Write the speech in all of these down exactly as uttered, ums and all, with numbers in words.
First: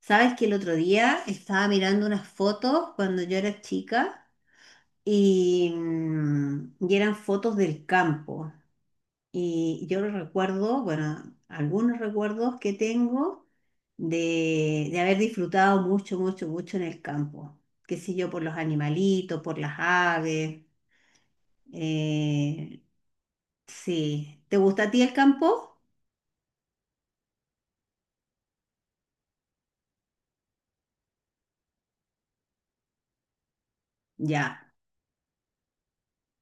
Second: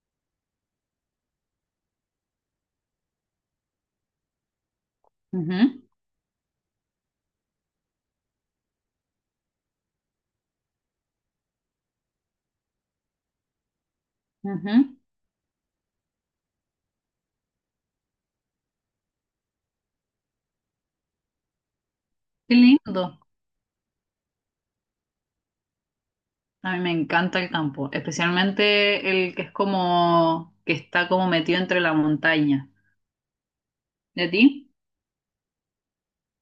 Sabes que el otro día estaba mirando unas fotos cuando yo era chica y, Ujú, mm, y eran fotos del campo. Y yo recuerdo, bueno, algunos recuerdos que tengo de, ujú. de haber disfrutado mucho, mucho, mucho en el campo. Qué sé yo, por los animalitos, por las aves. Qué eh, lindo. sí. ¿Te gusta a ti el campo? A mí me encanta el campo, especialmente el que es como que está como metido entre la montaña. ¿De Ya. ti?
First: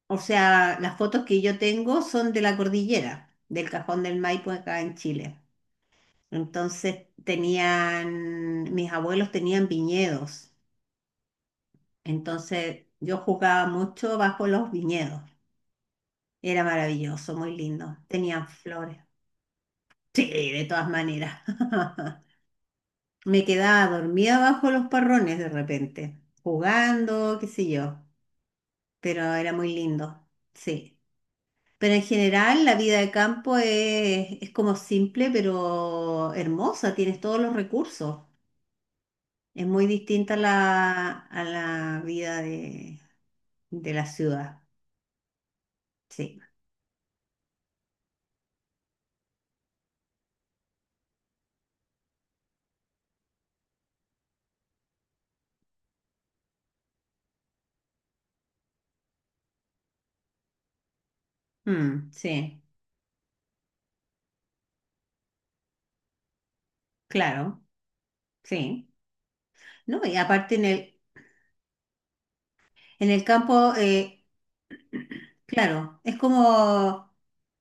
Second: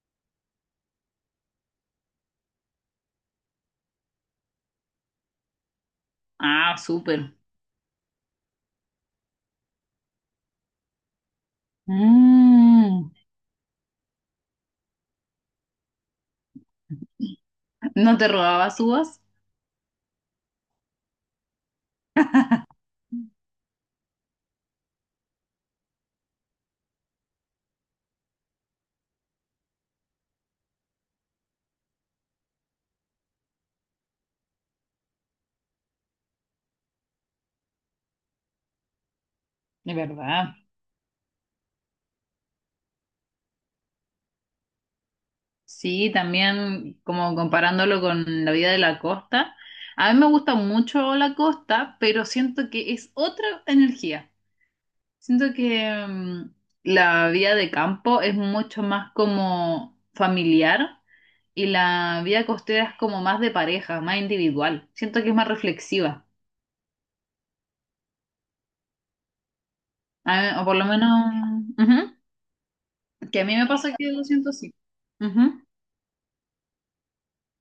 O sea, las fotos que yo tengo son de la cordillera, del Cajón del Maipo acá en Chile. Ah, Entonces súper. tenían, mis abuelos tenían viñedos, entonces Mm, yo jugaba mucho bajo los viñedos. Era maravilloso, muy lindo. ¿no te Tenían robabas flores. uvas? Sí, de todas maneras. Me quedaba dormida bajo los parrones de repente, jugando, qué sé yo, pero era muy lindo, sí. Pero en general la vida de campo es, es como simple, pero hermosa, tienes todos los recursos. Es muy De distinta a verdad. la, a la vida de, de la ciudad. Sí, Sí. también como comparándolo con la vida de la costa. A mí me gusta mucho la costa, pero siento que es otra energía. Siento que mm, la vida de campo es mucho más como familiar. Y Mm, la vida sí, costera es como más de pareja, más individual. Siento que es más reflexiva. claro, sí. No, y A aparte mí- en O por lo el, menos, ujú, en el que a mí me campo, pasa que eh, lo siento así. Ujú. claro, es como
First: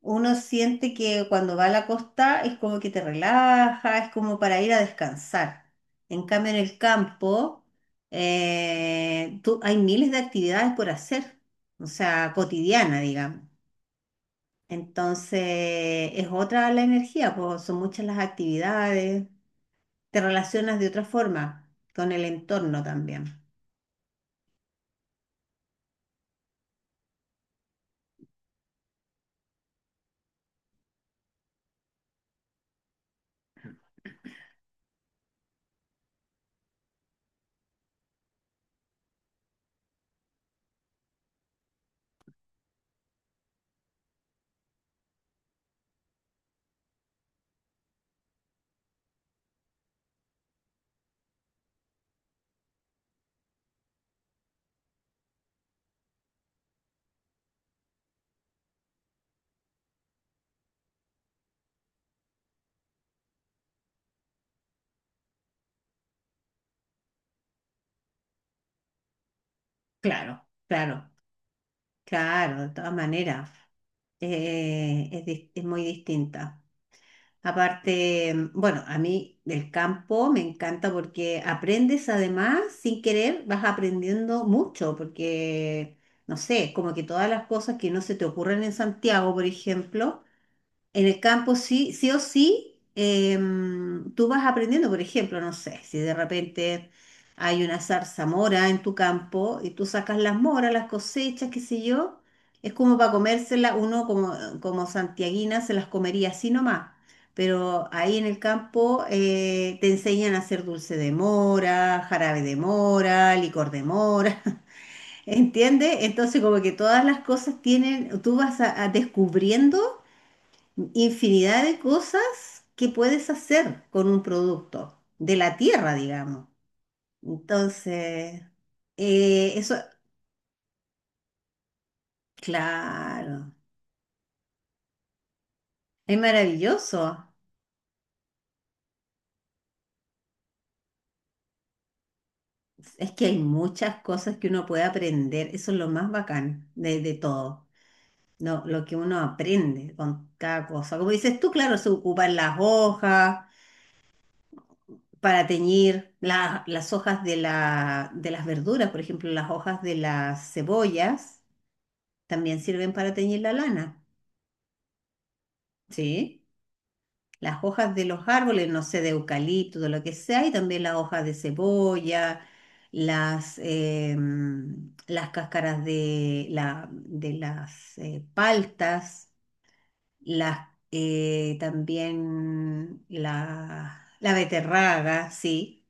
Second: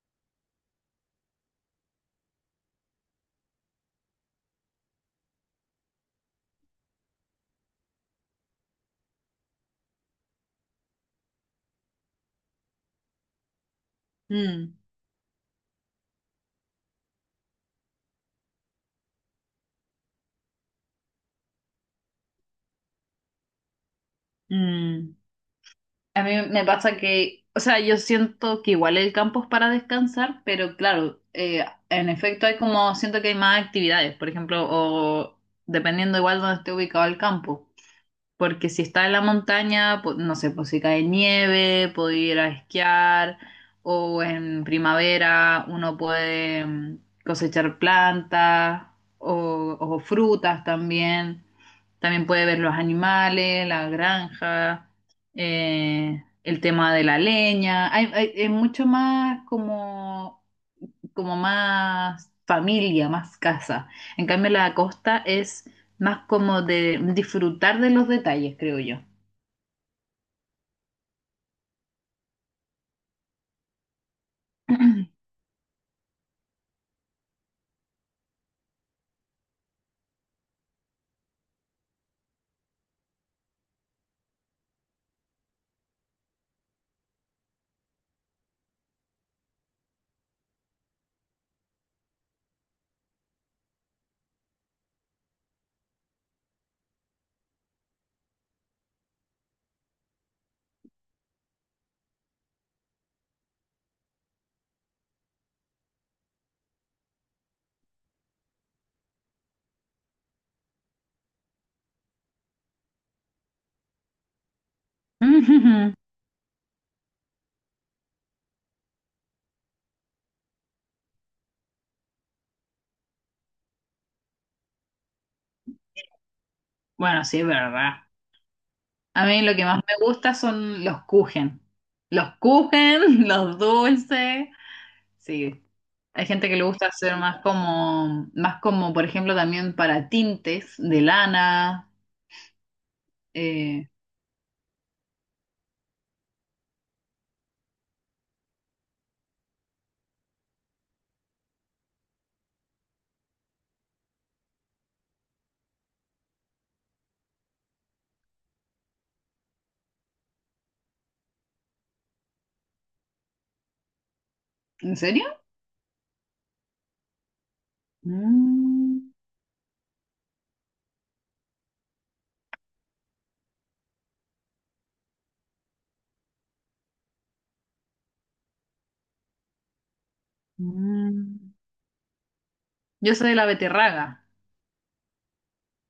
uno siente que cuando va a la costa es como que te relaja, es como para ir a descansar. En cambio, en el campo, eh, tú, hay miles de actividades por hacer, o sea, cotidiana, digamos. Mm, Entonces, es otra la energía, pues son muchas las actividades, te relacionas de otra forma con el entorno también. mm. A mí me pasa que, o sea, yo siento que igual el campo es para descansar, pero claro, eh, en efecto hay como, siento que hay más actividades, por ejemplo, o dependiendo igual donde esté ubicado el campo. Porque si está en la montaña, po- no sé, pues si cae nieve, puede ir a esquiar, o en primavera uno puede mm, cosechar plantas o, o frutas también. También puede ver los animales, la granja, eh, el tema de la leña. Hay, hay- es mucho más como como más familia, más casa. En cambio, la costa es más como de disfrutar de los detalles, creo yo. Claro, claro, claro, de todas maneras, eh, es, dis- es muy distinta. Aparte, bueno, a mí del campo me encanta porque aprendes además, sin querer, vas aprendiendo mucho, porque, no sé, como que todas las cosas que no se te ocurren en Santiago, por ejemplo, en el campo sí, sí o sí, em, tú vas aprendiendo, por ejemplo, no sé, si de repente hay una zarzamora en tu campo y tú sacas las moras, las cosechas, qué sé yo, es como para comérselas, uno como, como santiaguina se las comería así nomás, pero ahí en el campo eh, te enseñan a hacer dulce de mora, jarabe de mora, licor de mora. Ujujú. ¿Entiendes? Entonces como que todas las cosas tienen, tú vas a a descubriendo infinidad de cosas que puedes hacer con un producto de la tierra, digamos. Bueno, sí, es verdad. Entonces, A mí eh, lo que eso, más me gusta son los kuchen. Los kuchen, claro, los dulces. Sí, es hay gente que le gusta hacer maravilloso. más como, más como, por ejemplo, también para tintes de lana. Es que hay Eh, muchas cosas que uno puede aprender. Eso es lo más bacán de, de todo. No, lo que uno aprende con cada cosa. Como dices tú, claro, se ocupan las hojas para teñir la- las hojas de, la, de las verduras, por ejemplo, las hojas de las cebollas también sirven para teñir la lana, ¿en serio? ¿sí? Las hojas de los árboles, no sé, de Mm, eucalipto, de lo que sea, y también las hojas de cebolla, las, em, las cáscaras de, la, de las eh, paltas, las, mm. eh, también Yo soy de la la, beterraga. la beterraga, ¿sí?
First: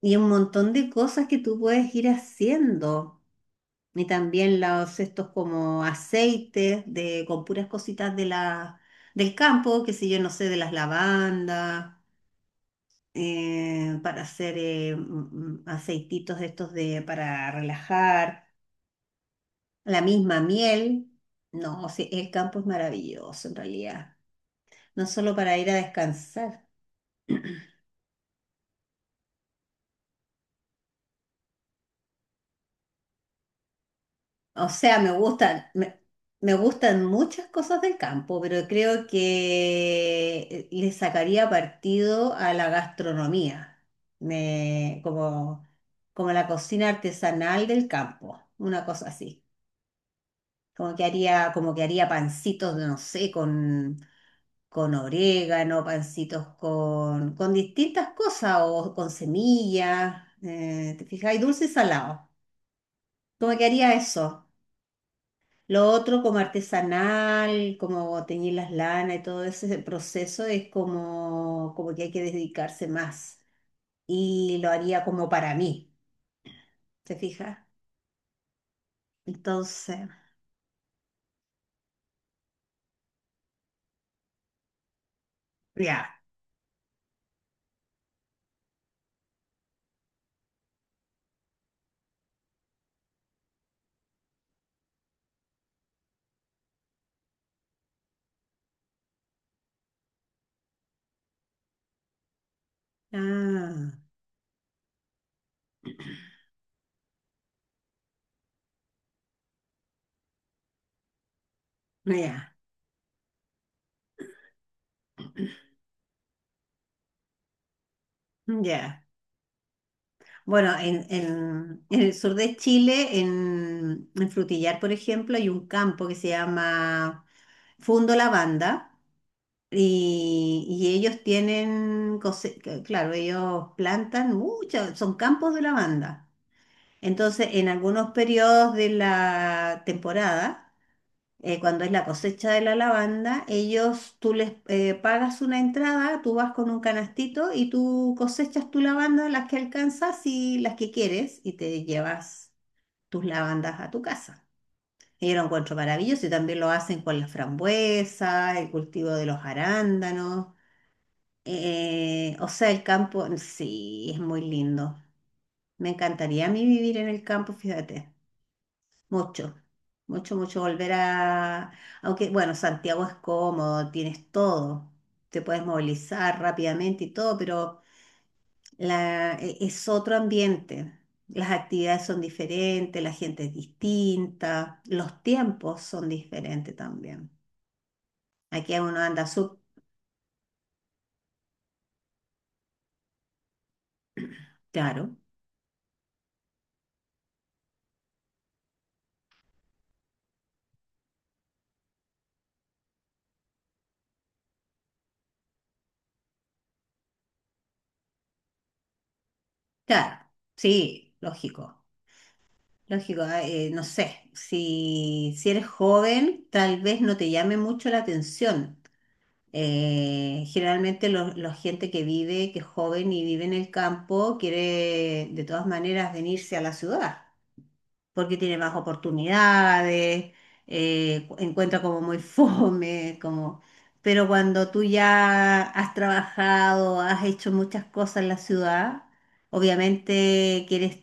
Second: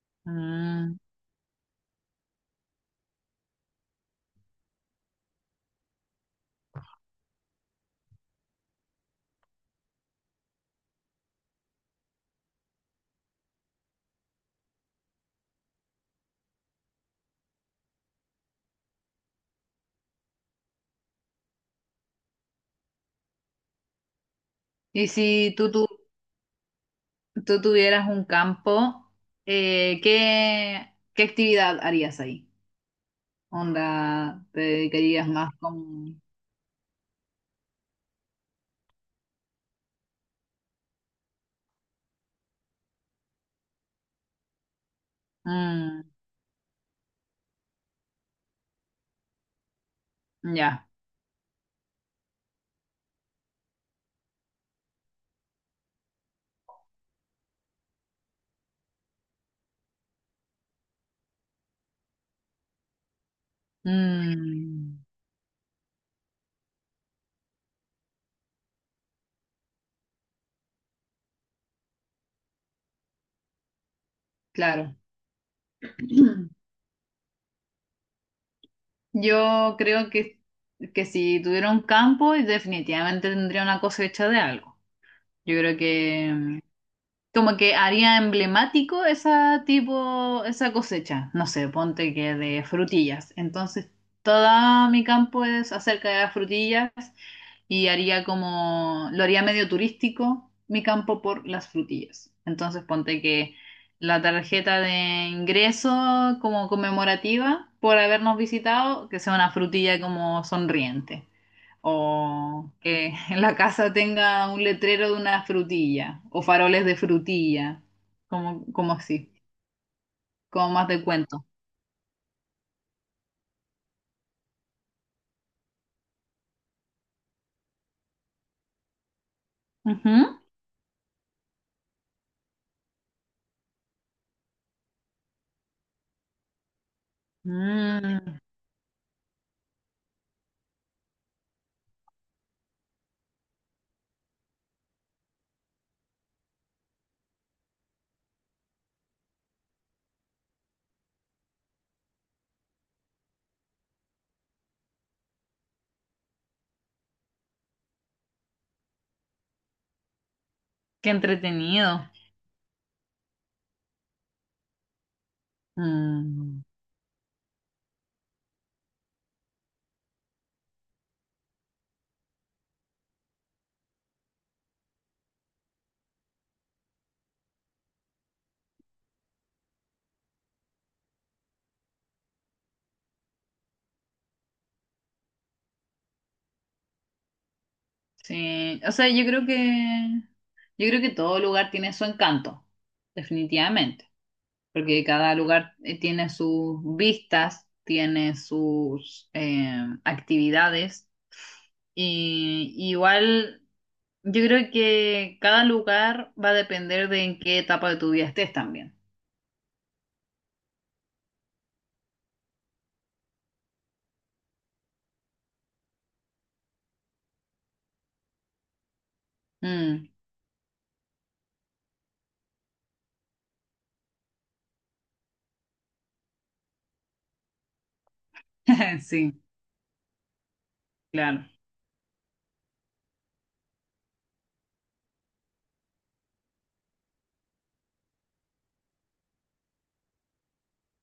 Y un montón de Mm. cosas que tú puedes ir haciendo. Y también los estos como aceites de, con puras cositas de la, del campo, que sé yo, no sé, de las lavandas, eh, para hacer eh, mm, mm, aceititos de estos de, para relajar, la misma miel. No, sí, el campo es maravilloso en realidad, no Y solo si para ir tú, a tú, descansar. tú tuvieras un campo, eh, ¿qué, qué actividad harías ahí? ¿Onda te O sea, me dedicarías más gustan, me, con...? me gustan muchas cosas del campo, pero creo que eh, le sacaría partido a la gastronomía, me, como, Mm, como la cocina artesanal del campo, una cosa así. ya, Como que haría, como que haría pancitos, no sé, con, con orégano, pancitos con, con distintas cosas o con semillas, eh, te fijas, y dulce y salado. ¿Cómo que haría eso? mm, Lo otro como artesanal, como teñir las lanas y todo ese proceso es como, como que hay que dedicarse más. Y lo claro. haría como para mí, ¿te fijas? Yo Entonces, creo que, que si tuviera un campo, definitivamente tendría una cosecha de algo. Yo creo ya. que como que haría emblemático esa tipo, esa cosecha, no sé, ponte que de frutillas. Entonces, todo mi campo es acerca de las frutillas y haría como, lo haría medio turístico mi campo por las frutillas. Entonces, ponte que Ah, la tarjeta de ingreso como conmemorativa por habernos visitado, que sea una frutilla como sonriente. ya, O que en la casa tenga un letrero de una frutilla o faroles de frutilla, como, como ya. así, como Bueno, más de en, cuento. en- en el sur de Chile, en, en Frutillar, por ejemplo, hay un campo que se llama Fundo Lavanda. Ujú. Y, y ellos tienen, cose- c- claro, ellos plantan muchas, son campos de lavanda. Entonces, en algunos Mm, periodos de la temporada, eh, cuando es la cosecha de la lavanda, ellos, tú les eh, pagas una entrada, tú vas con un canastito y tú cosechas tu lavanda, las que alcanzas y las que quieres, y te llevas tus lavandas a tu casa. Y yo lo encuentro maravilloso y también lo hacen con la frambuesa, el cultivo de los arándanos. qué entretenido. Eh, o sea, el campo, sí, es muy lindo. Me encantaría a Mm. mí vivir en el campo, fíjate. Mucho, mucho, mucho volver a... Aunque, bueno, Santiago es cómodo, tienes todo, te puedes movilizar rápidamente y todo, pero la, e- es otro ambiente. Las actividades son diferentes, la gente es distinta, los tiempos son diferentes también. Aquí Sí, o uno sea, anda yo creo sub... que yo creo que todo lugar tiene su encanto, definitivamente, porque Claro, cada lugar eh, tiene sus vistas, tiene sus eh, actividades y igual yo creo que cada lugar va a depender de en qué etapa de tu vida estés también. claro, sí, lógico. Lógico, ah, eh, no sé, si, si eres joven, tal vez no te llame mucho la atención. Mm, Eh, generalmente lo- la gente que vive, que es joven y vive en el campo, quiere de todas maneras venirse a la ciudad, porque tiene más sí, oportunidades, eh, claro. encuentra como muy fome, como... Pero cuando tú ya has trabajado, has hecho muchas cosas en la ciudad, obviamente quieres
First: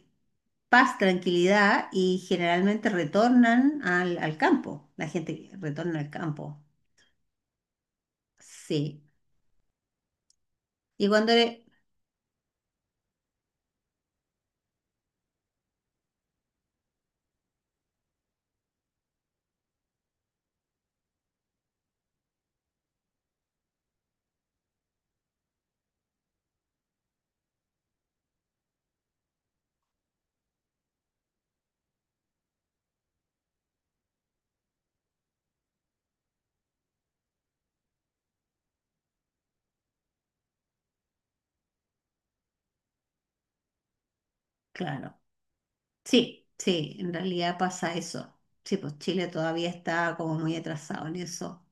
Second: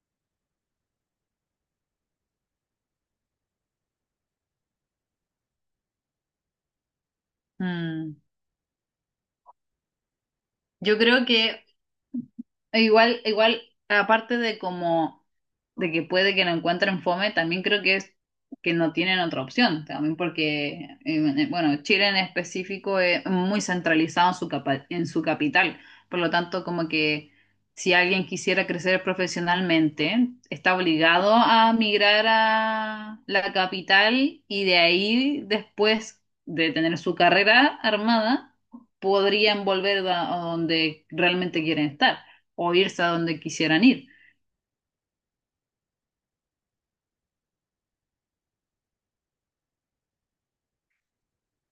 paz, tranquilidad y generalmente retornan al, al campo. La gente retorna al campo. Mm. Sí. Yo Y creo cuando eres, que igual, igual, aparte de como de que puede que no encuentren fome, también creo que es que no tienen otra opción, también porque, eh, bueno, Chile en específico es muy centralizado en su capa- en su capital, por lo tanto, como que si alguien quisiera crecer profesionalmente, está obligado a migrar a la capital y de ahí, después de tener su carrera armada, podrían volver a a donde realmente quieren estar o irse a donde quisieran ir. claro, sí, sí, en realidad pasa eso. Sí, pues Chile todavía está como muy atrasado en eso.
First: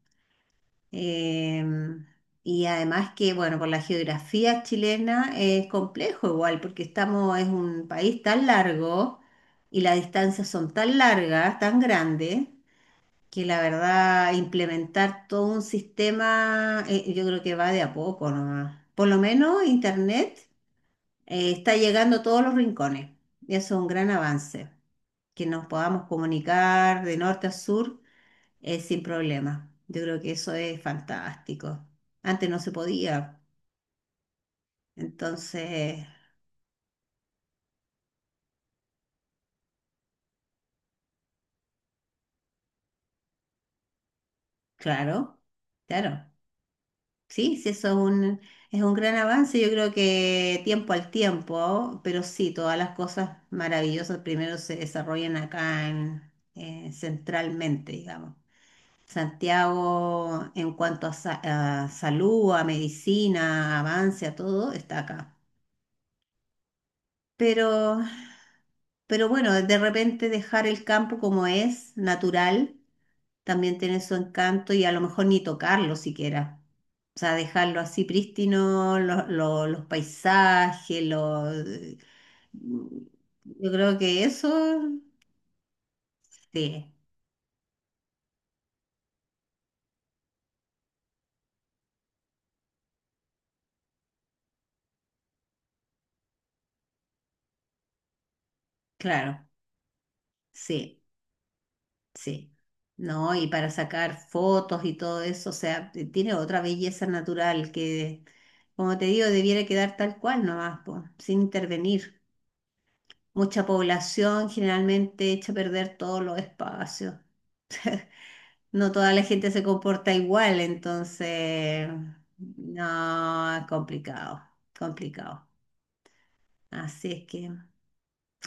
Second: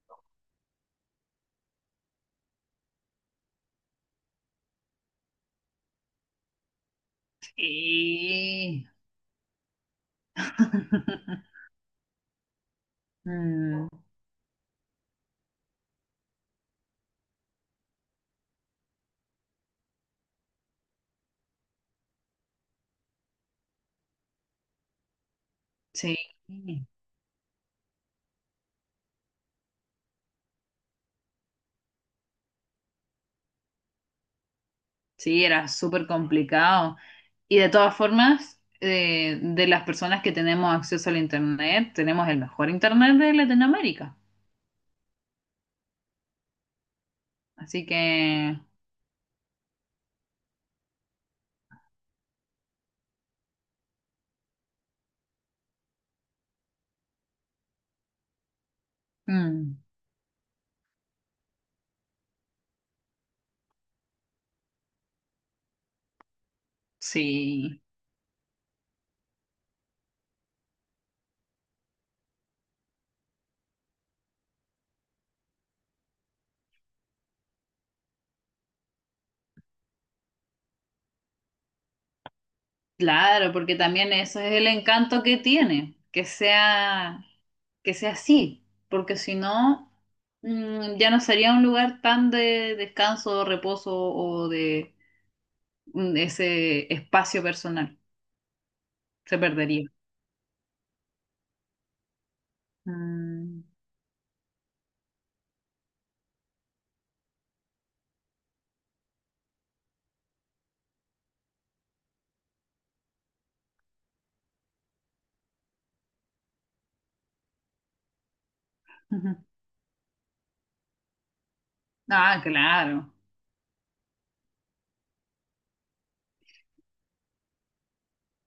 Em, y además que, bueno, por la geografía chilena es complejo igual, porque estamos, es un país tan Y... largo y las distancias son tan largas, tan grandes que la Mm, verdad implementar todo un sistema, eh, yo creo que va de a poco nomás. Por lo menos Internet eh, está llegando a todos los rincones y eso es un gran avance, que nos podamos sí, comunicar de norte a sur eh, sin problema. Yo creo que eso es fantástico. Antes no se podía, sí, era entonces, súper complicado. Y de todas formas, eh, de las personas que tenemos acceso al Internet, tenemos el mejor Internet de Latinoamérica. claro, claro. Sí, sí, Así eso es un, que, es un gran avance, yo creo que tiempo al tiempo, pero sí, todas las cosas maravillosas primero se desarrollan acá en, eh, centralmente, digamos. mm, Santiago, en cuanto a, sa- a salud, a medicina, avance, a todo, está acá. sí, Pero, pero bueno, de repente dejar el campo como es, natural, también tiene su encanto y a lo mejor ni tocarlo siquiera. O sea, dejarlo así prístino, lo- lo- los paisajes, los... claro, Yo porque creo también que eso eso, es el encanto que tiene, que sí, sea que sea así, porque si no, mm, ya no sería un lugar tan de descanso, reposo o de mm, ese espacio personal. Se claro, perdería. sí, sí. No, y Mm. para sacar fotos y todo eso, o sea, t- tiene otra belleza natural que, como te digo, debiera quedar tal cual nomás, po, sin intervenir. Mucha población generalmente echa a perder todos los espacios. No toda la gente se comporta igual, entonces, Ah, claro. no, es complicado, complicado. Así es que,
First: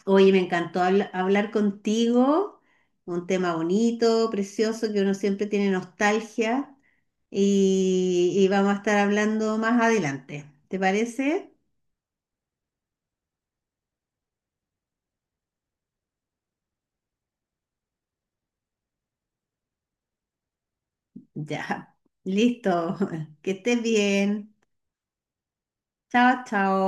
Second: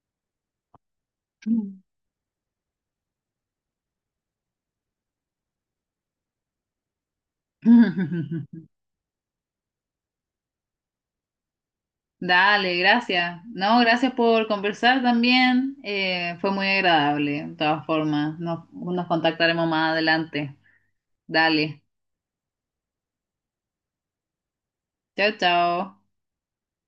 oye, me encantó habla- hablar Mm. contigo, un tema bonito, precioso, que uno siempre tiene nostalgia y, y vamos a estar hablando más adelante. ¿Te parece? Dale, gracias. No, gracias por conversar también. Eh, fue muy agradable, de todas formas. Nos, nos contactaremos más adelante. Dale. Ya, listo, que estés bien. Chao, chao. Chao, chao.